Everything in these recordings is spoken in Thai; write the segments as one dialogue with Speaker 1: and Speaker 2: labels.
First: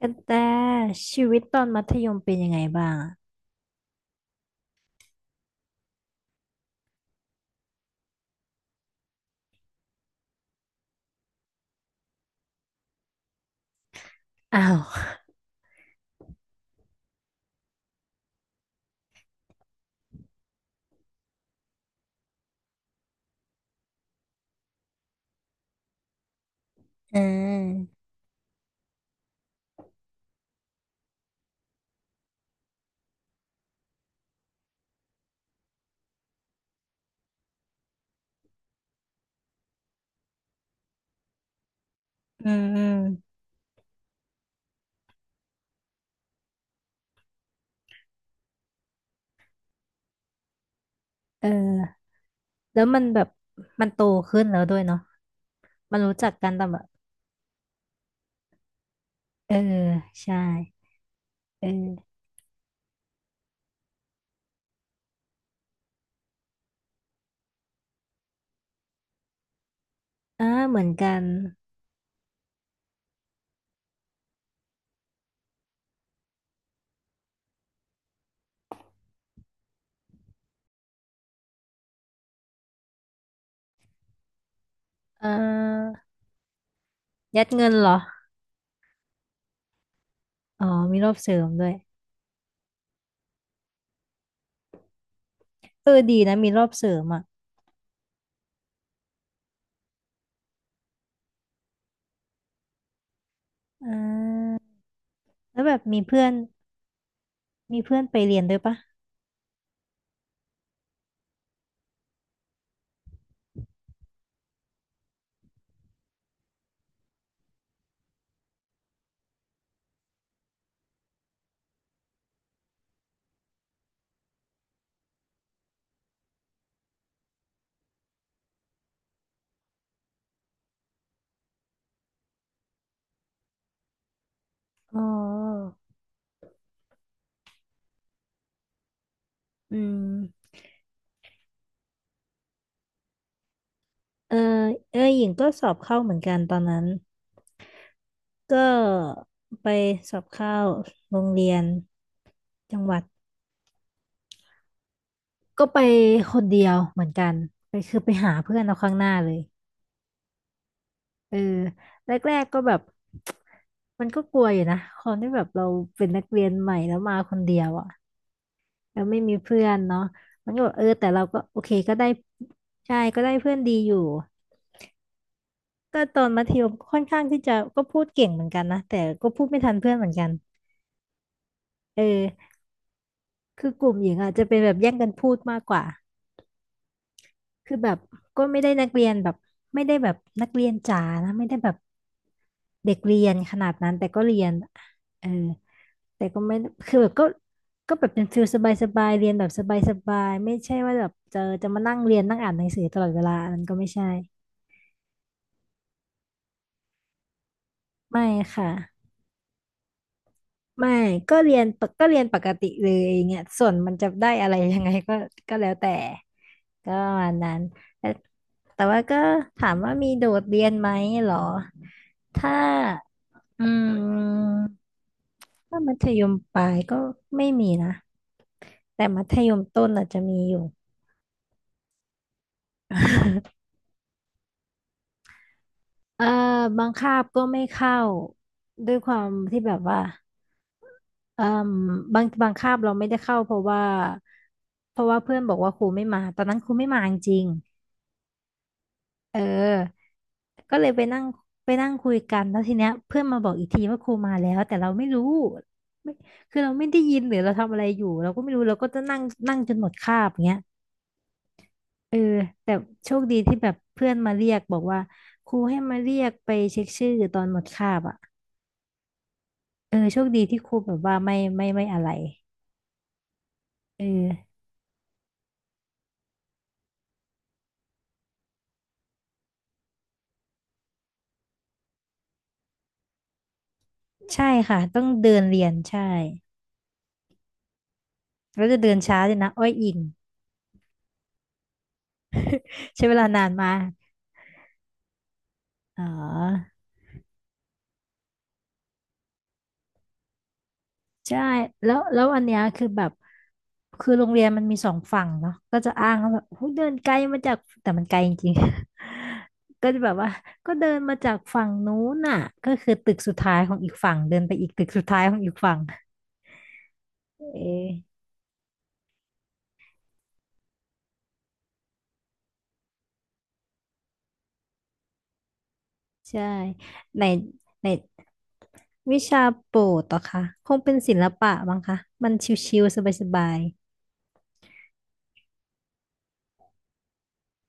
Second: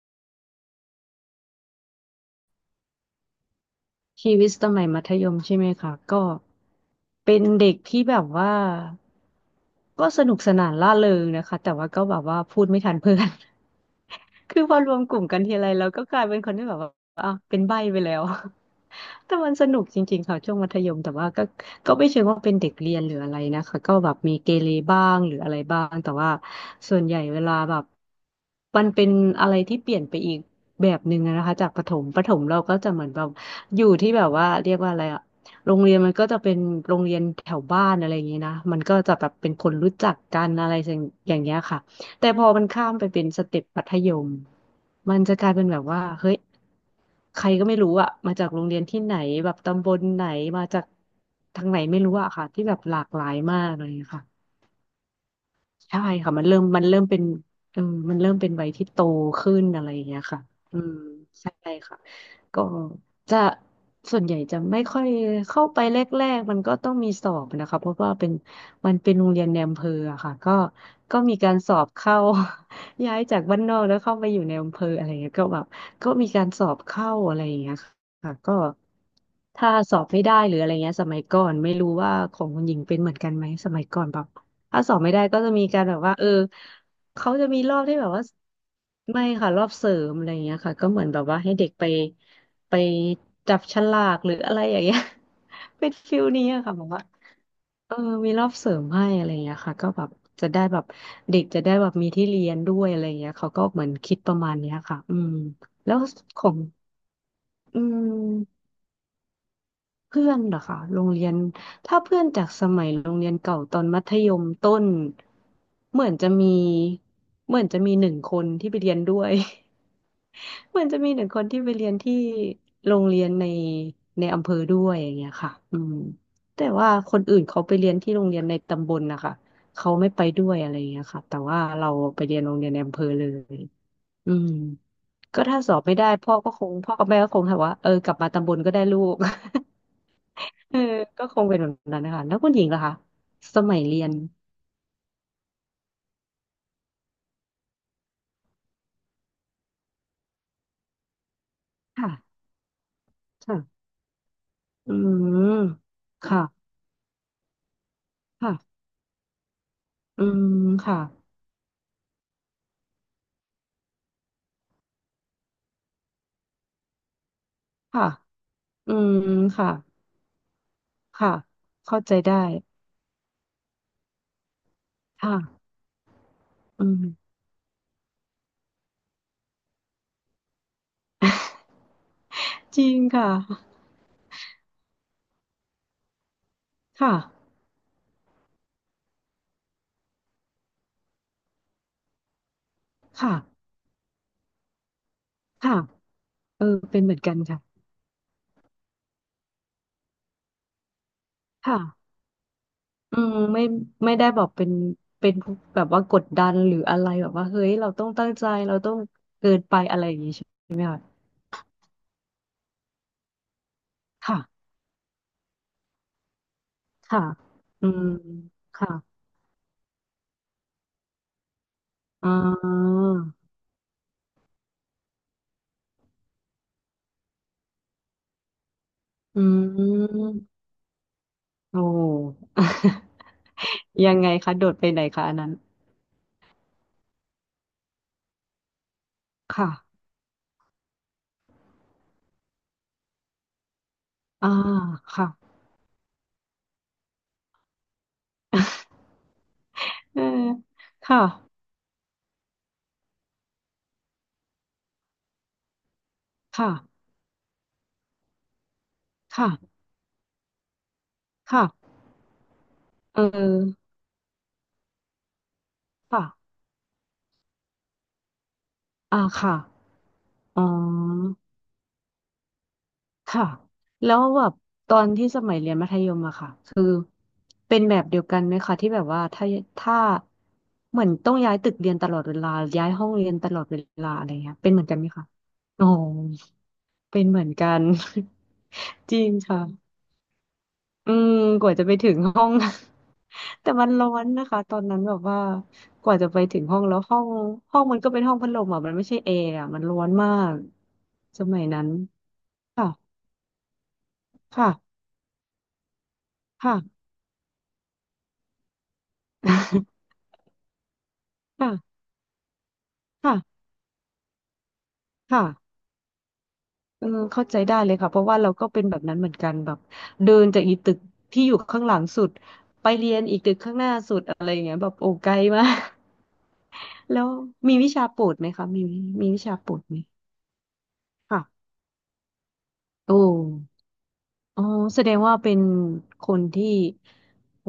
Speaker 1: กันแต่ชีวิตตอนมัธยมเป็นยังไงบ้างอะ
Speaker 2: ชีวิตสมัยมัธยมใช่ไหมคะก็เป็นเด็กที่แบบว่าก็สนุกสนานร่าเริงนะคะแต่ว่าก็แบบว่าพูดไม่ทันเพื่อน คื
Speaker 1: อ้า
Speaker 2: อพอ
Speaker 1: ว
Speaker 2: รวมกลุ่มกันทีไรแล้วก็กลายเป็นคนที่แบบว่าอ่ะเป็นใบ้ไปแล้ว แต่มันสนุกจริงๆค่ะช่วงมัธยมแต่ว่าก็ก็ไม่เชิงว่าเป็นเด็กเรียนหรืออะไรนะคะก็แบบมีเกเรบ้างหรืออะไรบ้างแต่ว่าส่วน ใหญ่เวลาแบบ
Speaker 1: เออ
Speaker 2: มันเป็นอะไรที่เปลี่ยนไปอีกแบบหนึ่งอะนะคะจากประถมประถมเราก็จะเหมือนแบบอยู่ที่แบบว่าเรียกว่าอะไรอะโรงเรียนมันก็จะเป็นโรงเรียนแถวบ้านอะไรอย่างนี้นะมันก็จะแบบเป็นคนรู้จักกันอะไรอย่างเงี้ยค่ะแต่พอ
Speaker 1: อื
Speaker 2: มั
Speaker 1: ม
Speaker 2: น
Speaker 1: อื
Speaker 2: ข้า
Speaker 1: ม
Speaker 2: มไปเป็นสเต็ปมัธยมมันจะกลายเป็นแบบว่าเฮ้ย ใครก็ไม่รู้อะมาจากโรงเรียนที่ไหนแบบตำบลไหนมาจาก
Speaker 1: เ
Speaker 2: ทางไหน
Speaker 1: ออ
Speaker 2: ไม่รู้อะค่ะที่แบบ
Speaker 1: แล้ว
Speaker 2: ห
Speaker 1: มั
Speaker 2: ลา
Speaker 1: น
Speaker 2: ก
Speaker 1: แบ
Speaker 2: หลา
Speaker 1: บ
Speaker 2: ยมากเล
Speaker 1: มัน
Speaker 2: ย
Speaker 1: โต
Speaker 2: ค่ะ
Speaker 1: ขึ้นแล้วด้วยเนาะมั
Speaker 2: ใช่
Speaker 1: นรู้จั
Speaker 2: ค่ะ
Speaker 1: ก
Speaker 2: มัน
Speaker 1: กัน
Speaker 2: เริ่ม
Speaker 1: แต่แบ
Speaker 2: มัน
Speaker 1: บ
Speaker 2: เริ่มเป็นเออมันเริ่มเป็นวัยที่โต
Speaker 1: เอ
Speaker 2: ขึ้
Speaker 1: อ
Speaker 2: นอะไรอย่างเงี้ย
Speaker 1: ใช่
Speaker 2: ค่ะอืมใช่ค่ะ
Speaker 1: เออ
Speaker 2: ก็จะส่วนใหญ่จะไม่ค่อยเข้าไปแรกๆมันก็ต้องมีสอบนะคะเพราะว่าเป็นมันเป็นโรงเรียนในอำเภออะค่ะ
Speaker 1: อ่า
Speaker 2: ก็
Speaker 1: เหมือนกั
Speaker 2: ก็
Speaker 1: น
Speaker 2: มีการสอบเข้า ย้ายจากบ้านนอกแล้วเข้าไปอยู่ในอำเภออะไรเงี้ยก็แบบก็มีการสอบเข้าอะไรอย่างเงี้ยค่ะก็ถ้าสอบไม่ได้หรืออะไรเงี้ยสมัยก่อนไม่รู้ว่าของคุณหญิงเป็นเหมือนกันไหมสมัยก่อนแบบ ถ้าสอบไม่ได้
Speaker 1: อ่
Speaker 2: ก็จะมีการแบ
Speaker 1: า
Speaker 2: บว่าเออเขา
Speaker 1: ยั
Speaker 2: จะ
Speaker 1: ด
Speaker 2: มี
Speaker 1: เงิ
Speaker 2: ร
Speaker 1: น
Speaker 2: อบ
Speaker 1: เหรอ
Speaker 2: ที่แบบว่าไม่ค่ะรอบเสริมอะไรอย่างเงี้ย
Speaker 1: อ๋อ
Speaker 2: ค่ะก็
Speaker 1: มี
Speaker 2: เหมือ
Speaker 1: ร
Speaker 2: น
Speaker 1: อบ
Speaker 2: แบบ
Speaker 1: เสริ
Speaker 2: ว่า
Speaker 1: ม
Speaker 2: ให้
Speaker 1: ด้
Speaker 2: เด็
Speaker 1: ว
Speaker 2: ก
Speaker 1: ย
Speaker 2: ไปไปจับฉลากหรืออะไรอย่างเงี้ย
Speaker 1: เอ
Speaker 2: เป็น
Speaker 1: อ
Speaker 2: ฟิ
Speaker 1: ดี
Speaker 2: ล
Speaker 1: นะ
Speaker 2: นี้
Speaker 1: มีร
Speaker 2: อะ
Speaker 1: อบ
Speaker 2: ค่ะแบ
Speaker 1: เส
Speaker 2: บ
Speaker 1: ริ
Speaker 2: ว่า
Speaker 1: มอ่ะ
Speaker 2: เออมีรอบเสริมให้อะไรอย่างเงี้ยค่ะก็แบบจะได้แบบเด็กจะได้แบบมีที่เรียนด้วยอะไรอย่างเงี้ยเขาก็เหมือ
Speaker 1: อ่
Speaker 2: นคิดประมาณ
Speaker 1: า
Speaker 2: เนี้ยค่ะอืม
Speaker 1: แล้วแบบ
Speaker 2: แล้ว
Speaker 1: มีเพื่อน
Speaker 2: ของ
Speaker 1: มี
Speaker 2: อื
Speaker 1: เพื่อนไปเรียนด้วย
Speaker 2: ม
Speaker 1: ปะ
Speaker 2: เพื่อนเหรอคะโรงเรียนถ้าเพื่อนจากสมัยโรงเรียนเก่าตอนมัธยมต้นเหมือนจะมีเหมือนจะมีหนึ่งคนที่ไปเรียนด้วย เหมือนจะมีหนึ่งคนที่ไปเรียนที่โรงเรียนในในอำเภอด้วยอย่างเงี้ยค่ะอืมแต่ว่าคนอื่นเขาไปเรียนที่โรงเรียนในตำบลนะคะเขาไม่ไปด้วยอะไรอย่างเงี้ยค่ะแต่ว่าเราไปเรียนโรงเรียนในอำเภอเลยอืม
Speaker 1: อ๋อ
Speaker 2: ก็ถ้าสอบไม่ได้พ่อก็คงพ่อกับแม่ก็คงถามว่าเออกลับมาตำบลก็ได้ลูก
Speaker 1: อืม
Speaker 2: เออก็คงเป็นแบบนั้นนะคะแล้วคุณหญิงล่ะคะ สมัยเรียน
Speaker 1: เออเออหญิงก็สอบเข้าเหมือนกันตอนนั้น ก็ไปสอบเข้าโรงเรียน
Speaker 2: ค่ะ
Speaker 1: จังหวัด
Speaker 2: ค่ะอืม
Speaker 1: ก็ไปค
Speaker 2: ค่ะ
Speaker 1: นเดียวเหมือนกันไปคือไปหาเพื่อนเอา
Speaker 2: ค่ะ
Speaker 1: ข้างหน้าเลย
Speaker 2: อืมค่ะ
Speaker 1: เออแรกๆก็แบบ มันก็กลัวอยู่นะคนที่แบบเราเป็นนักเรียนใหม่แล้วมาคนเดียวอ่ะ
Speaker 2: ค่ะอื
Speaker 1: แล้ว
Speaker 2: ม
Speaker 1: ไม่มีเพื่อ
Speaker 2: ค่ะ
Speaker 1: นเนาะมันก็แบบเออแต่เรา
Speaker 2: ค่ะ
Speaker 1: ก็โอเคก็
Speaker 2: เข้า
Speaker 1: ได้
Speaker 2: ใจได้
Speaker 1: ใช่ก็ได้เพื่อนดีอยู่
Speaker 2: ค่ะ
Speaker 1: ก็ตอนมัธยม
Speaker 2: อื
Speaker 1: ค่อนข้าง
Speaker 2: ม
Speaker 1: ที่จะก็พูดเก่งเหมือนกันนะแต่ก็พูดไม่ทันเพื่อนเหมือนกันเออ
Speaker 2: จริงค่ะ
Speaker 1: คือกลุ่มหญิงอ่ะจะเป็นแบบแย่งกันพูดมากกว่า
Speaker 2: ค่ะ
Speaker 1: คือแบบก็ไม่ได้นักเรียนแบบไม่ได้แบบนักเรียนจ๋านะไม่ได้แบบเด็กเรีย
Speaker 2: ค่ะ
Speaker 1: นขนาดนั้นแต่ก็เรียนเออ
Speaker 2: ค่ะ
Speaker 1: แต่ก็ไม่
Speaker 2: เออ
Speaker 1: คือ
Speaker 2: เป็น
Speaker 1: แบ
Speaker 2: เห
Speaker 1: บ
Speaker 2: มือน
Speaker 1: ก็
Speaker 2: กันค่ะ
Speaker 1: ก็แบบเป็นฟิลสบายสบายเรียนแบบสบายสบายไม่ใช่ว่าแบบจะมานั่ง
Speaker 2: ค่ะ
Speaker 1: เรียนนั่งอ่านหนังสือตลอด
Speaker 2: อื
Speaker 1: เวลา
Speaker 2: ม
Speaker 1: อันนั้
Speaker 2: ไม่
Speaker 1: นก็ไม่ใช่
Speaker 2: ไม่ได้บอกเป็นเป็นแบบว่ากดดันหรืออะไรแบบว่าเฮ้ยเราต้อง
Speaker 1: ไม่
Speaker 2: ตั้งใจ
Speaker 1: ค่ะ
Speaker 2: เราต้องเกินไปอะไรอย่างนี้ใช่ไหม
Speaker 1: ไม่
Speaker 2: คะ
Speaker 1: ก็เรียนปกก็เรียนปกติเลยอย่างเงี้ยส่วนมันจะได้
Speaker 2: ค่ะ
Speaker 1: อะไรยังไง ก็ก็แล้วแต่ก็ประ
Speaker 2: ค่ะ
Speaker 1: มาณนั้น
Speaker 2: อืม
Speaker 1: แต่แต่
Speaker 2: ค่ะ
Speaker 1: ว่าก็ถามว่ามีโดดเรียนไหมเหรอ
Speaker 2: อ่
Speaker 1: ถ้า
Speaker 2: า
Speaker 1: อืมถ้ามัธยมปลายก็ไม่มีนะแต่มัธ
Speaker 2: อื
Speaker 1: ยมต้นอาจจะ
Speaker 2: ม
Speaker 1: มีอยู่
Speaker 2: โอ้ ยังไงคะ โดดไปไหนคะอันนั้น
Speaker 1: เอ่อบางคาบก็ไม่เข้าด้วยความที่แบบว่า
Speaker 2: ค่ะ
Speaker 1: เอ่มบางคาบเราไม่ได้เข้าเพราะว่า
Speaker 2: อ่า
Speaker 1: เพื่อน
Speaker 2: ค่ะ
Speaker 1: บอกว่าครูไม่มาตอนนั้นครูไม่มาจริงๆเออ
Speaker 2: เออ
Speaker 1: ก็เลยไป
Speaker 2: ค่ะ
Speaker 1: นั่งไปนั่งคุยกันแล้วทีเนี้ยเพื่อนมาบอกอีกทีว่าครูมาแล้วแต่เราไม่รู้ไม่คือเราไม่ได้
Speaker 2: ค่ะ
Speaker 1: ยินหรือเราทำอะไรอยู่เราก็ไม่รู้เราก็จะนั่งนั่งจน
Speaker 2: ค่ะ
Speaker 1: หมดคาบอย่างเงี้ย
Speaker 2: ค่ะ
Speaker 1: เออแต่โช
Speaker 2: เอ
Speaker 1: คดีที่
Speaker 2: อ
Speaker 1: แบบเพื่อนมาเรียกบอกว่าครูให้มาเรียกไป
Speaker 2: ค่ะ
Speaker 1: เช็คชื่อตอนหมดคาบอ่ะ
Speaker 2: อ่าค่ะ
Speaker 1: เออโชคดีที่
Speaker 2: อ๋
Speaker 1: ครูแบบว่า
Speaker 2: อ
Speaker 1: ไม่อะไร
Speaker 2: ค่ะ
Speaker 1: เอ
Speaker 2: แล้วแบบ
Speaker 1: อ
Speaker 2: ตอนที่สมัยเรียนมัธยมอะค่ะ คือเป็นแบบเดียวกันไหมคะที่แบบว่าถ้าถ้าเหมือนต้องย้ายตึกเรียนตลอดเวลา ย้ายห้องเรียนตลอดเวลาอะไร
Speaker 1: ใช่
Speaker 2: เงี้ยเป็น
Speaker 1: ค่ะ
Speaker 2: เหมือนกัน
Speaker 1: ต้อ
Speaker 2: ไห
Speaker 1: ง
Speaker 2: มคะ
Speaker 1: เดินเรียน
Speaker 2: อ๋อ
Speaker 1: ใช่
Speaker 2: เป็นเหมือนกัน
Speaker 1: แล้วจะเดิน
Speaker 2: จ
Speaker 1: ช้า
Speaker 2: ริง
Speaker 1: เลยนะ
Speaker 2: ค่ะ
Speaker 1: อ้อยอิง
Speaker 2: อืมกว่าจะไปถึงห้อง
Speaker 1: ใช้เวลานาน มา
Speaker 2: แต่มั
Speaker 1: ก
Speaker 2: นร้อนนะคะตอนนั้นแบบว่า
Speaker 1: อ๋
Speaker 2: กว่าจะไปถึง
Speaker 1: อ
Speaker 2: ห้องแล้วห้องมันก็เป็นห้องพัดลมอ่ะมันไม่ใช่แอร์อ่ะมันร้อนมาก
Speaker 1: ใช่
Speaker 2: สมัยนั้น
Speaker 1: แล้วแล้วอันเนี้ยคือ
Speaker 2: ค่ะ
Speaker 1: แบบคือโรงเรียนมัน
Speaker 2: ค่ะ
Speaker 1: มีสองฝั่งเนาะก็จะอ้างว่าแบบโอ้ย
Speaker 2: ค่ะ
Speaker 1: เดินไกลมาจากแต่มันไกลจริงๆ ก็จะแบ บว่าก็เดินมาจากฝั่งนู้
Speaker 2: ค่ะ
Speaker 1: นน่ะก็คือตึกสุดท้าย
Speaker 2: ค่ะ
Speaker 1: ของอีกฝั่งเดินไปอีกตึกสุดท้ายของ
Speaker 2: ค่ะ
Speaker 1: อีกฝั่ง
Speaker 2: เออเข้าใจ
Speaker 1: เอ
Speaker 2: ได้เลยค่ะเพ
Speaker 1: อ
Speaker 2: ราะว่าเราก็เป็นแบบนั้นเหมือนกันแบบเดินจากอีตึกที่อยู่ข้างหลังสุดไปเรียนอีกตึกข้างหน้าสุดอะไรอย่างเงี้ยแบบโอ้ไกลมาก
Speaker 1: ใช่
Speaker 2: แล้
Speaker 1: ใน
Speaker 2: วมี
Speaker 1: ใน
Speaker 2: วิชาโปรดไหมคะมี
Speaker 1: วิ
Speaker 2: มีวิ
Speaker 1: ชา
Speaker 2: ชาโปร
Speaker 1: โปร
Speaker 2: ดไหม
Speaker 1: ดเหรอคะคงเป็นศิลปะ
Speaker 2: ค่ะ
Speaker 1: บ้างคะมันชิวๆ
Speaker 2: โอ้
Speaker 1: สบาย
Speaker 2: อ๋อแสดงว่าเป็นคนที่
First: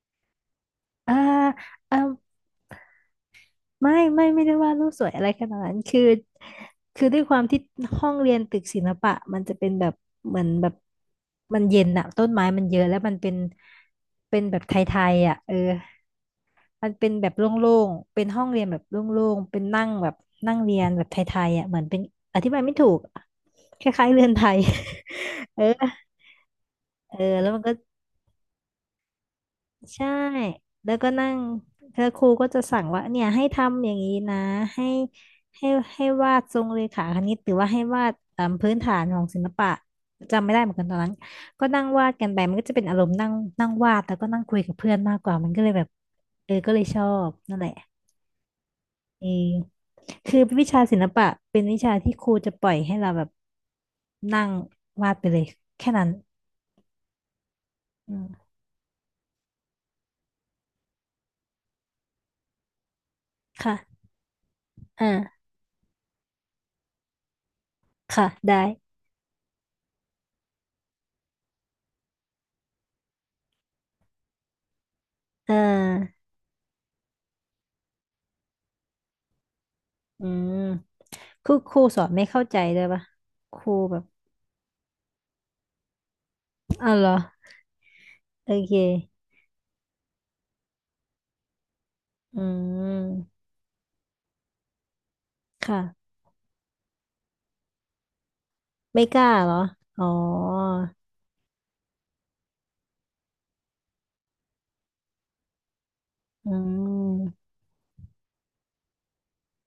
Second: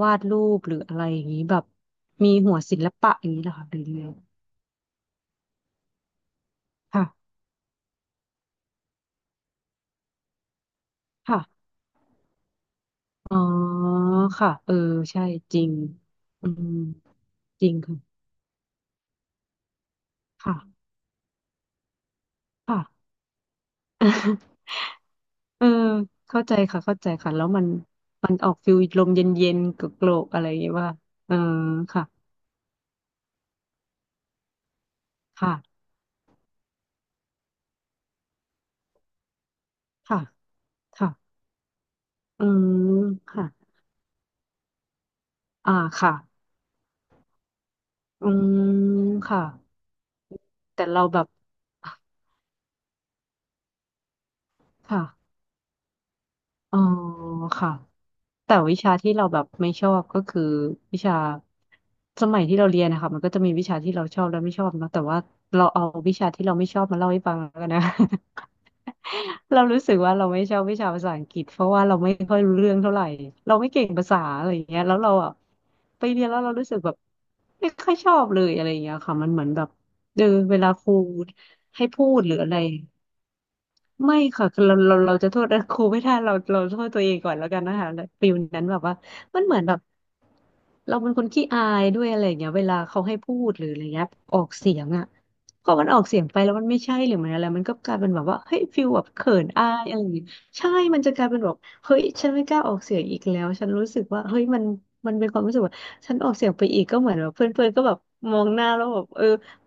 Speaker 2: วาดรูปหรืออะไร
Speaker 1: ๆอ่า
Speaker 2: อย่างนี้แบบ
Speaker 1: อ่า
Speaker 2: มีหัวศิลปะอย่างนี้เหรอคะหรือ
Speaker 1: ไม่
Speaker 2: ยังไง
Speaker 1: ไม่ไม่ได้ว่าดรูปสวยอะไรขนาดนั้นคือคือด้วย
Speaker 2: ค่ะ
Speaker 1: ความที่ห้องเรียนตึกศิลปะมันจะเป็นแบบเหมือนแบบมัน
Speaker 2: ค่ะ
Speaker 1: เย็นอะต้นไม้มันเยอะแล้วมันเป็
Speaker 2: อ๋
Speaker 1: น
Speaker 2: อ
Speaker 1: เป็น
Speaker 2: ค่ะ
Speaker 1: แบบ
Speaker 2: เอ
Speaker 1: ไท
Speaker 2: อ
Speaker 1: ย
Speaker 2: ใช่
Speaker 1: ๆอะเออ
Speaker 2: จริงอืม
Speaker 1: มันเป็นแบบโล
Speaker 2: จ
Speaker 1: ่
Speaker 2: ริง
Speaker 1: งๆเป็นห้องเรียนแบบโล่งๆเป็นนั่งแบบนั่งเรีย
Speaker 2: ค่ะ
Speaker 1: นแบบไทยๆอะเหมือนเป็นอธิบายไม่
Speaker 2: ค่ะค่ะ
Speaker 1: ถูกคล้ายๆเรือนไทย เอ
Speaker 2: เอ
Speaker 1: อ
Speaker 2: อเข้าใจค่ะเข้าใจ
Speaker 1: เออ
Speaker 2: ค่ะแล้
Speaker 1: แล้
Speaker 2: ว
Speaker 1: วมั
Speaker 2: มั
Speaker 1: น
Speaker 2: น
Speaker 1: ก็
Speaker 2: มันออกฟิลลมเย็นๆกโก
Speaker 1: ใช่
Speaker 2: รกๆอะไรอย่างเงี้ยว่า
Speaker 1: แล้วก็นั่
Speaker 2: เออ
Speaker 1: งแล้
Speaker 2: ค่ะ
Speaker 1: วครูก็จะสั่งว่าเนี่ยให้ทำอย่างนี้นะให้ให้
Speaker 2: ค่ะ
Speaker 1: ให้วาดทรงเรขาคณิตหรือว่าให้วาดเอ่มพื้นฐานของศิลปะ
Speaker 2: ค่ะ
Speaker 1: จำไม่ได้เหมือนกันตอน
Speaker 2: ค่ะ
Speaker 1: นั้นก็นั่งวาดกันไป
Speaker 2: อื
Speaker 1: มันก็จะเป็
Speaker 2: ม
Speaker 1: นอารมณ์นั่ง
Speaker 2: ค่ะ
Speaker 1: นั่งวาดแล้วก็นั่งคุยกับเพื่อนมากกว่ามันก็เลย
Speaker 2: อ่า
Speaker 1: แบบ
Speaker 2: ค่ะ
Speaker 1: เออก็เลยชอบนั่นแหละ
Speaker 2: อืม
Speaker 1: เอ
Speaker 2: ค่ะ
Speaker 1: อคือวิชา
Speaker 2: แต่
Speaker 1: ศิ
Speaker 2: เรา
Speaker 1: ล
Speaker 2: แบ
Speaker 1: ปะ
Speaker 2: บ
Speaker 1: เป็นวิชาที่ครูจะปล่อยให้เราแบบนั่ง
Speaker 2: ค่ะ
Speaker 1: วาดไปเลยแค่นั้น
Speaker 2: อ๋อค่ะ
Speaker 1: อืม
Speaker 2: แต่วิชาที่เราแบบไม่ชอบก็คือวิชาสมัยที่เราเรียนนะคะมันก็จะมีวิชาที่
Speaker 1: ค่ะ
Speaker 2: เราชอบและไม่ชอบเนอะแต่
Speaker 1: อ่า
Speaker 2: ว่าเราเอาวิชาที่เราไม่ชอบมาเล่าให้ฟังแล้วกันนะ
Speaker 1: ค่ะได้
Speaker 2: เรารู้สึกว่าเราไม่ชอบวิชาภาษาอังกฤษเพราะว่าเราไม่ค่อยรู้เรื่องเท่าไหร่เราไม่เก่งภาษาอะไรอย่างเงี้ยแล้วเราอ่ะ
Speaker 1: เอ
Speaker 2: ไปเรีย
Speaker 1: อ
Speaker 2: นแล้วเรารู้สึกแบบไม่ค่อยชอบเลยอะไรอย่างเงี้ยค่ะมันเหมือนแบบเอ
Speaker 1: อื
Speaker 2: อ
Speaker 1: ม
Speaker 2: เวลาครู
Speaker 1: คือครู
Speaker 2: ให้
Speaker 1: สอ
Speaker 2: พู
Speaker 1: น
Speaker 2: ด
Speaker 1: ไม่
Speaker 2: หรือ
Speaker 1: เข้า
Speaker 2: อะไร
Speaker 1: ใจเลยปะครูแบบ
Speaker 2: ไม่ค่ะคือเราจะโทษ ครูไม่ได้เราโทษ
Speaker 1: อ้าว
Speaker 2: ตัว
Speaker 1: เหร
Speaker 2: เอ
Speaker 1: อ
Speaker 2: งก่อนแล้วกันนะคะฟิล
Speaker 1: โอ
Speaker 2: นั้น
Speaker 1: เค
Speaker 2: แบบว่ามันเหมือนแบบเราเป็นคนขี้อายด้วยอะไรอย่า
Speaker 1: อื
Speaker 2: งเงี้ยเวลาเขาให้พู
Speaker 1: ม
Speaker 2: ดหรืออะไรเงี้ยออกเสียงอ่ะพอมันออก
Speaker 1: ค่ะ
Speaker 2: เสียงไปแล้วมันไม่ใช่หรือมันอะไรมันก็กลายเป็นแบบว่าเฮ้ยฟิลแบ
Speaker 1: ไม่
Speaker 2: บ
Speaker 1: กล้า
Speaker 2: เขิน
Speaker 1: เหรอ
Speaker 2: อายอะไร
Speaker 1: อ๋อ
Speaker 2: อย่างเงี้ยใช่มันจะกลายเป็นแบบเฮ้ยฉันไม่กล้าออกเสียงอีกแล้วฉันรู้สึกว่าเฮ้ยมันมันเป็นความรู้สึกว่าฉันออกเสี
Speaker 1: อื
Speaker 2: ยงไปอีกก็เหมือนแบบเพ
Speaker 1: ม
Speaker 2: ื่อนๆก็แบบมองหน้าแล้วแบบเออ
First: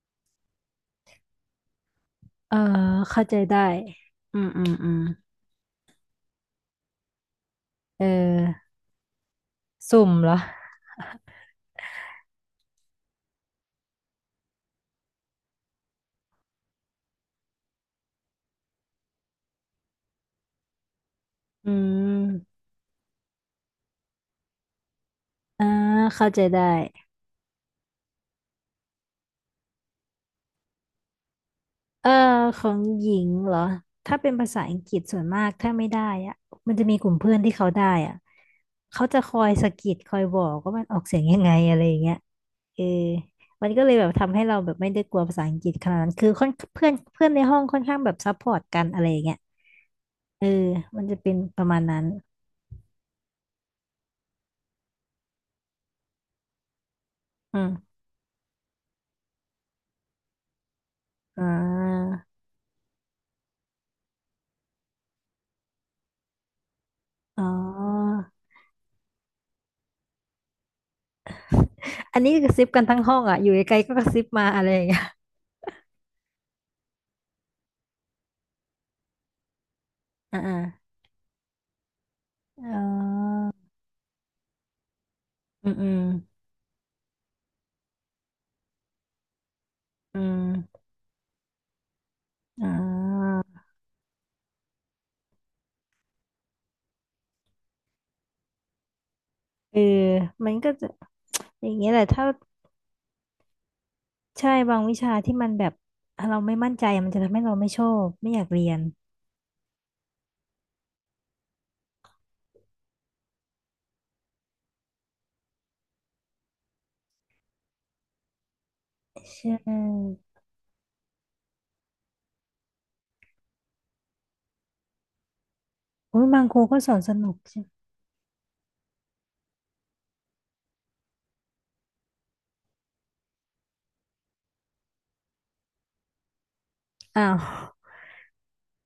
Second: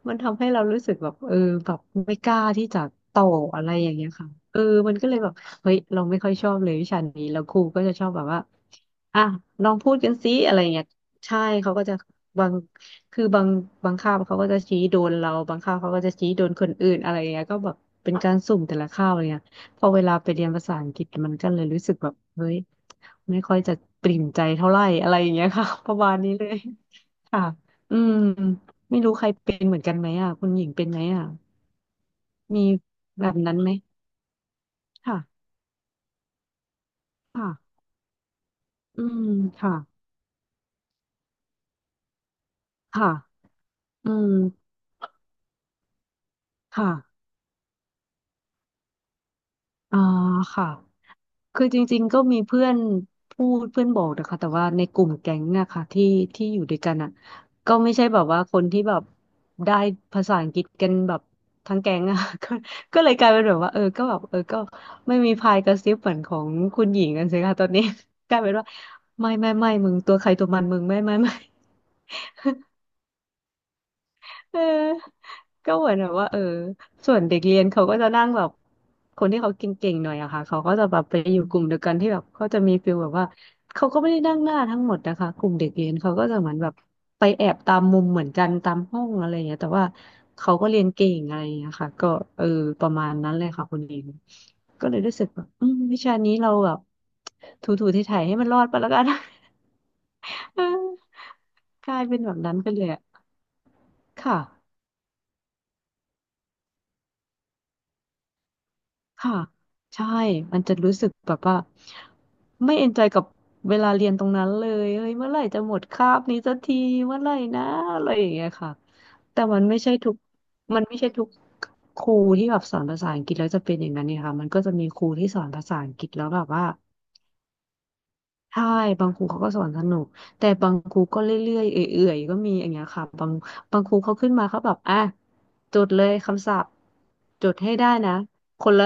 Speaker 2: มันทำให้เรารู้สึกแบบเออแบบไม่กล้า
Speaker 1: เออ
Speaker 2: ที่จะต่
Speaker 1: เข้า
Speaker 2: อ
Speaker 1: ใจ
Speaker 2: อะ
Speaker 1: ได้
Speaker 2: ไรอย่างเงี้ยค่ะ
Speaker 1: อืม
Speaker 2: เออ
Speaker 1: อืมอื
Speaker 2: มัน
Speaker 1: ม
Speaker 2: ก็เลยแบบเฮ้ยเราไม่ค่อยชอบเลยวิชานี้แล้วครูก็จะ
Speaker 1: เ
Speaker 2: ชอบแบบว่า
Speaker 1: ออ
Speaker 2: อ่ะลองพูด
Speaker 1: สุ่
Speaker 2: กั
Speaker 1: ม
Speaker 2: น
Speaker 1: เห
Speaker 2: สิ
Speaker 1: รอ
Speaker 2: อะไรเงี้ยใช่เขาก็จะบางคือบางบางคาบเขาก็จะชี้โดนเราบางคาบเขาก็จะชี้โดนคนอื่นอะไรเงี้ยก็แบบเป็นการสุ่มแต่ละคาบอะไรเงี้ยพอเวลาไปเรียนภาษาอังกฤษมันก็เลย
Speaker 1: อื
Speaker 2: รู้สึกแบบเฮ้ย
Speaker 1: ม
Speaker 2: ไม่ค่อยจะปริ่มใจเท่าไหร่อะไรอย่างเงี้ย
Speaker 1: อ่า
Speaker 2: ค่ะ ประมาณ
Speaker 1: เข้า
Speaker 2: นี้
Speaker 1: ใจ
Speaker 2: เลย
Speaker 1: ได้
Speaker 2: ค่ะอืมไม่รู้ใครเป็นเหมือนกันไหมอ่ะคุณหญิงเป็นไหมอ่ะ
Speaker 1: เออข
Speaker 2: มี
Speaker 1: องหญิ
Speaker 2: แบ
Speaker 1: ง
Speaker 2: บ
Speaker 1: เหร
Speaker 2: นั้น
Speaker 1: อ
Speaker 2: ไหม
Speaker 1: ถ้าเป็นภาษาอังกฤษส่วนมา
Speaker 2: ค่ะ
Speaker 1: กถ้าไม่ได้อะมันจะมีกลุ่มเพื่อนที่เขา
Speaker 2: ค่ะ
Speaker 1: ได้อะ
Speaker 2: อื
Speaker 1: เขาจะ
Speaker 2: ม
Speaker 1: คอยสะ
Speaker 2: ค่ะ
Speaker 1: กิดคอยบอกว่ามันออกเสียงยังไงอะไรอย่างเงี้ย เออ
Speaker 2: ค่ะ
Speaker 1: มันก็เลยแบ
Speaker 2: อื
Speaker 1: บ
Speaker 2: ม
Speaker 1: ทำให้เราแบบไม่ได้กลัวภาษาอังกฤษขนาดนั้นคือค่อนเพื่อน
Speaker 2: ค่ะ
Speaker 1: เพื่อนในห้องค่อนข้างแบบซัพพอร์ตกันอะไรอย่างเงี้ย
Speaker 2: อ่า
Speaker 1: เออ
Speaker 2: ค่ะ
Speaker 1: มันจะเป็นป
Speaker 2: คือ
Speaker 1: ระมา
Speaker 2: จ
Speaker 1: ณ
Speaker 2: ริ
Speaker 1: นั้
Speaker 2: ง
Speaker 1: น
Speaker 2: ๆก็มีเพื่อนบอกนะคะแต่ว่าในกลุ่มแก๊งอะค่ะที่ที่อยู่ด้วยกันอะ
Speaker 1: อื
Speaker 2: ก็ไม่
Speaker 1: ม
Speaker 2: ใช่แบบว่าคนที่แบบได้ภาษาอังกฤษกันแบบ
Speaker 1: อ่
Speaker 2: ทั้งแก๊ง
Speaker 1: า
Speaker 2: อะ ก็ก็เลยกลายเป็นแบบว่าเออก็แบบเออก็ไม่มีพายกระซิบเหมือนของคุณหญิงกันสิ
Speaker 1: อ๋
Speaker 2: ค่ะตอนนี้
Speaker 1: อ
Speaker 2: กลายเป็นว่าไม่ไม่ไม่มึงตัวใครตัวมันมึงไม่ไม่ไม่
Speaker 1: อันนี้กระซิบกันทั้งห้องอ่ะอยู่ไกลๆก็กระซิบ มา
Speaker 2: เออ
Speaker 1: อะไรอย่างเงี้ย
Speaker 2: ก็เหมือนแบบว่าเออส่วนเด็กเรียนเขาก็จะนั่งแบบคนที่เขาเก่งๆหน่อยอะ
Speaker 1: อ่า
Speaker 2: ค่ะ
Speaker 1: อ่า
Speaker 2: เขาก็จะแบบไปอยู่กลุ่มเดียวกันที่แบบเขาจะมี
Speaker 1: อ๋
Speaker 2: ฟิลแบบว่า
Speaker 1: อ
Speaker 2: เขาก็ไม่ได้นั่งหน้าทั้งหมดนะคะกลุ่มเด็
Speaker 1: อื
Speaker 2: ก
Speaker 1: มอื
Speaker 2: เรียน
Speaker 1: ม
Speaker 2: เขาก็จะเหมือนแบบไปแอบตามมุมเหมือนกันตามห้องอะไรอย่างเงี้ยแต่ว่า
Speaker 1: อื
Speaker 2: เขาก็เรี
Speaker 1: ม
Speaker 2: ยนเก่งอะไรอย่างเงี้ยค่ะก็เออ
Speaker 1: อ่
Speaker 2: ประมาณ
Speaker 1: า
Speaker 2: นั้นเลยค่ะคุณเองก็เลยรู้สึกแบบอืมวิชานี้เราแบบถูๆไถๆให้มันรอดไปแล้วกัน
Speaker 1: เออมัน
Speaker 2: เอ
Speaker 1: ก็จะ
Speaker 2: อ
Speaker 1: อย่างเงี้
Speaker 2: ก
Speaker 1: ยแห
Speaker 2: ลา
Speaker 1: ละ
Speaker 2: ยเป็น
Speaker 1: ถ้า
Speaker 2: แบบนั้นไปเลยอะค่ะ
Speaker 1: ใช่บางวิชาที่มันแบบเราไม่มั่นใจมันจะทำให้เราไม่ชอบไม่อยากเรียน
Speaker 2: ค่ะใช่มันจะรู้สึกแบบว่าไม่เอนจอยกับเวลาเรียนตรงนั้นเลยเฮ้ยเมื่อไหร่จะหมดคาบนี้สักทีเมื่อไหร่นะอะไรอย่างเงี้ยค่ะ
Speaker 1: ใช
Speaker 2: แต่มันไม่ใช่ทุก
Speaker 1: ่
Speaker 2: มันไม่ใช่ทุกครูที่แบบสอนภาษาอังกฤษแล้วจะเป็นอย่างนั้นเนี่ยค่ะมันก็จะมีครูที่สอนภาษาอังกฤษ
Speaker 1: โอ้
Speaker 2: แล้
Speaker 1: ย
Speaker 2: วแบ
Speaker 1: บาง
Speaker 2: บ
Speaker 1: ครู
Speaker 2: ว่า
Speaker 1: ก็สอนสนุก
Speaker 2: ใช่บางครูเขาก็สอนสนุกแต่บางครูก็เรื่อยๆเอื่อยๆก็มีอย่างเงี้ยค่ะบางครูเขาขึ้นมาเขาแบบอ่ะจดเลยคำศัพท์
Speaker 1: อ้าว
Speaker 2: จดให้ได้นะคนละ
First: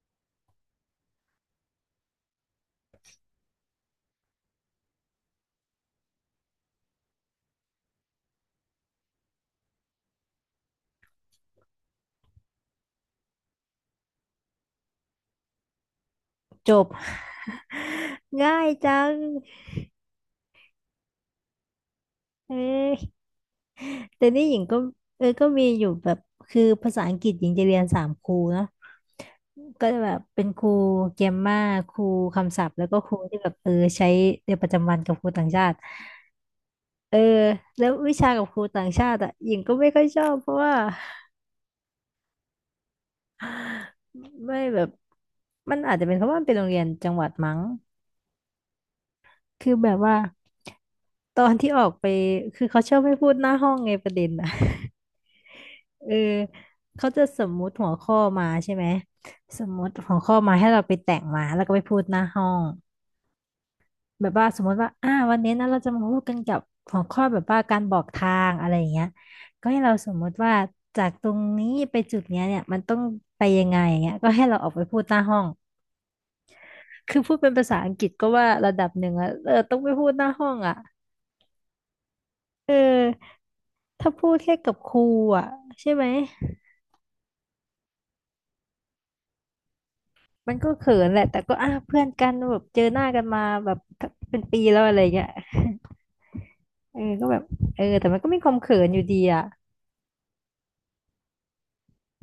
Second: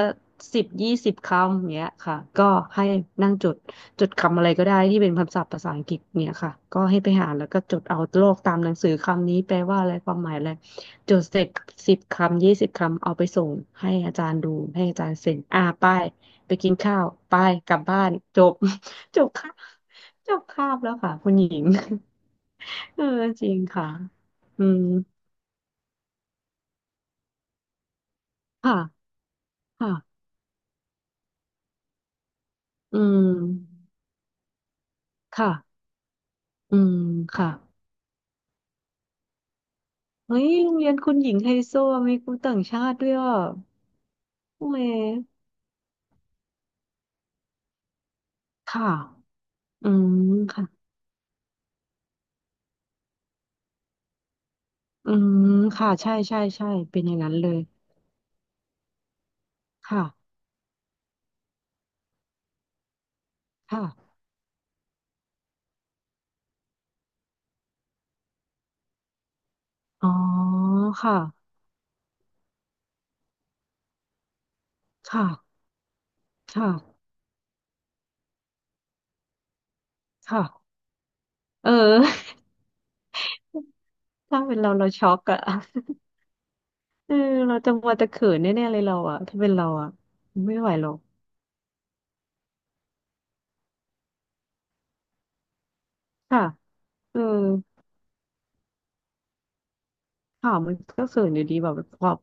Speaker 2: 10-20 คำอย่างเงี้ยค่ะก็ให้นั่งจดจดคำอะไรก็ได้ที่เป็นคำศัพท์ภาษาอังกฤษเนี่ยค่ะก็ให้ไปหาแล้วก็จดเอาโลกตามหนังสือคำนี้แปลว่าอะไรความหมายอะไรจดเสร็จ10 คำ 20 คำเอาไปส่งให้อาจารย์ดูให้อาจารย์เซ็นอ่าไปไปกิ
Speaker 1: จ
Speaker 2: น
Speaker 1: บ
Speaker 2: ข้าวไปกลับบ้านจ บ
Speaker 1: ง่ายจัง
Speaker 2: จบค่ะจบคาบแล้วค่ะคุณหญิง
Speaker 1: เอ้
Speaker 2: เออ
Speaker 1: ย
Speaker 2: จริงค่ะ
Speaker 1: แต่นี่หญิ
Speaker 2: อื
Speaker 1: งก็
Speaker 2: ม
Speaker 1: เออก็มีอยู่แบบคือภาษาอังกฤษหญิงจะเรียนสามครูเนาะ
Speaker 2: ค่ะ
Speaker 1: ก็จะแบ
Speaker 2: ค่ะ
Speaker 1: บเป็นครูเกมมาครูคำศัพท์แล้วก็
Speaker 2: อื
Speaker 1: ครูที่แบบเออ
Speaker 2: ม
Speaker 1: ใช้ในประจำวันกับครูต่าง
Speaker 2: ค่ะ
Speaker 1: ชาติ
Speaker 2: อืม
Speaker 1: เออ
Speaker 2: ค่ะ
Speaker 1: แล้ววิชากับครูต่างชาติอ่ะหญิงก็ไม่ค่อยชอบ
Speaker 2: เฮ้
Speaker 1: เพ
Speaker 2: ย
Speaker 1: ราะ
Speaker 2: โร
Speaker 1: ว่า
Speaker 2: งเรียนคุณหญิงไฮโซมีครูต่างชาติด้วยอ่ะ
Speaker 1: ไม่
Speaker 2: โอ้
Speaker 1: แบ
Speaker 2: ย
Speaker 1: บมันอาจจะเป็นเพราะว่ามันเป็นโรงเรียนจังหวัดมั้ง
Speaker 2: ค่ะ
Speaker 1: คือแบ
Speaker 2: อื
Speaker 1: บ
Speaker 2: ม
Speaker 1: ว่า
Speaker 2: ค่ะ
Speaker 1: ตอนที่ออกไปคือเขาชอบไม่พูดหน้าห้องไงประเด็นอ่ะ
Speaker 2: อืมค่ะ
Speaker 1: เอ
Speaker 2: ใช่
Speaker 1: อ
Speaker 2: ใช่ใช่เป็น
Speaker 1: เขา
Speaker 2: อย่าง
Speaker 1: จะ
Speaker 2: นั้น
Speaker 1: ส
Speaker 2: เล
Speaker 1: ม
Speaker 2: ย
Speaker 1: มุติหัวข้อมาใช่ไหมสมมุติ
Speaker 2: ค่ะ
Speaker 1: หัวข้อมาให้เราไปแต่งมาแล้วก็ไปพูดหน้าห้อง
Speaker 2: ค่ะ
Speaker 1: แบบว่าสมมติว่าอ่าวันนี้นะเราจะมาพูดกันกับหัวข้อแบบว่าการบอกทางอะไรอย่างเงี้ยก็ให้เรา
Speaker 2: อ๋
Speaker 1: ส
Speaker 2: อ
Speaker 1: มมติว่าจาก
Speaker 2: ค่ะ
Speaker 1: ตรงนี้ไปจุดเนี้ยเนี่ยมันต้องไปยังไงอย่างเงี้ยก็ให้เราออกไปพูดหน้า
Speaker 2: ค่ะ
Speaker 1: ห้อง
Speaker 2: ค่ะ
Speaker 1: คือพูดเป็นภาษาอังกฤษก็ว่าระดับหนึ่งอะเออต้องไปพูดหน้า
Speaker 2: ค่ะ
Speaker 1: ห้องอะ
Speaker 2: เออ
Speaker 1: เออถ้าพูด
Speaker 2: ถ้า
Speaker 1: แค่
Speaker 2: เป็นเรา
Speaker 1: กับ
Speaker 2: เรา
Speaker 1: ครู
Speaker 2: ช็อกอะ
Speaker 1: อ่ะใช่ไหม
Speaker 2: เออเราจะมัวแต่เขินแน่ๆเลยเราอะถ้าเป็นเราอะ
Speaker 1: มัน
Speaker 2: ไม่ไห
Speaker 1: ก็
Speaker 2: วหร
Speaker 1: เขิ
Speaker 2: อก
Speaker 1: นแหละแต่ก็อ่ะเพื่อนกันแบบเจอหน้ากันมาแบบเป็นปีแล้วอะไรเงี้ย
Speaker 2: ค่ะ
Speaker 1: เออ
Speaker 2: เออ
Speaker 1: ก็แบบเออแต่มันก็มีความเขินอยู่ดีอ่ะ
Speaker 2: ข่าวมันก็เขินอยู่ดีแบบกว่า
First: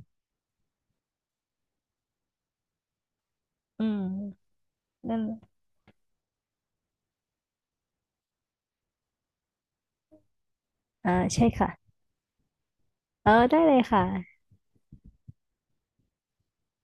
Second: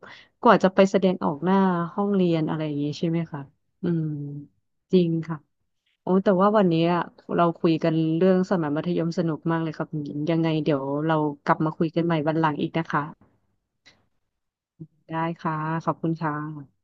Speaker 2: กว่าจะไปแสดงออกหน้าห้องเรียนอะไรอย่างงี้ใช่ไหมคะ
Speaker 1: อื
Speaker 2: อืม
Speaker 1: ม
Speaker 2: จริง
Speaker 1: นั่น
Speaker 2: ค่ะโอ้แต่ว่าวันนี้อะเราคุยกันเรื่องสมัยมัธยมสนุกมากเลยครับคุณหญิงยังไงเดี๋ยว
Speaker 1: อ่า
Speaker 2: เรา
Speaker 1: ใช่
Speaker 2: กลับ
Speaker 1: ค่ะ
Speaker 2: มาคุยกันใหม่วันหลังอีกนะคะ
Speaker 1: เออได้เลยค่ะ
Speaker 2: ได้ค่ะขอบคุณค่ะ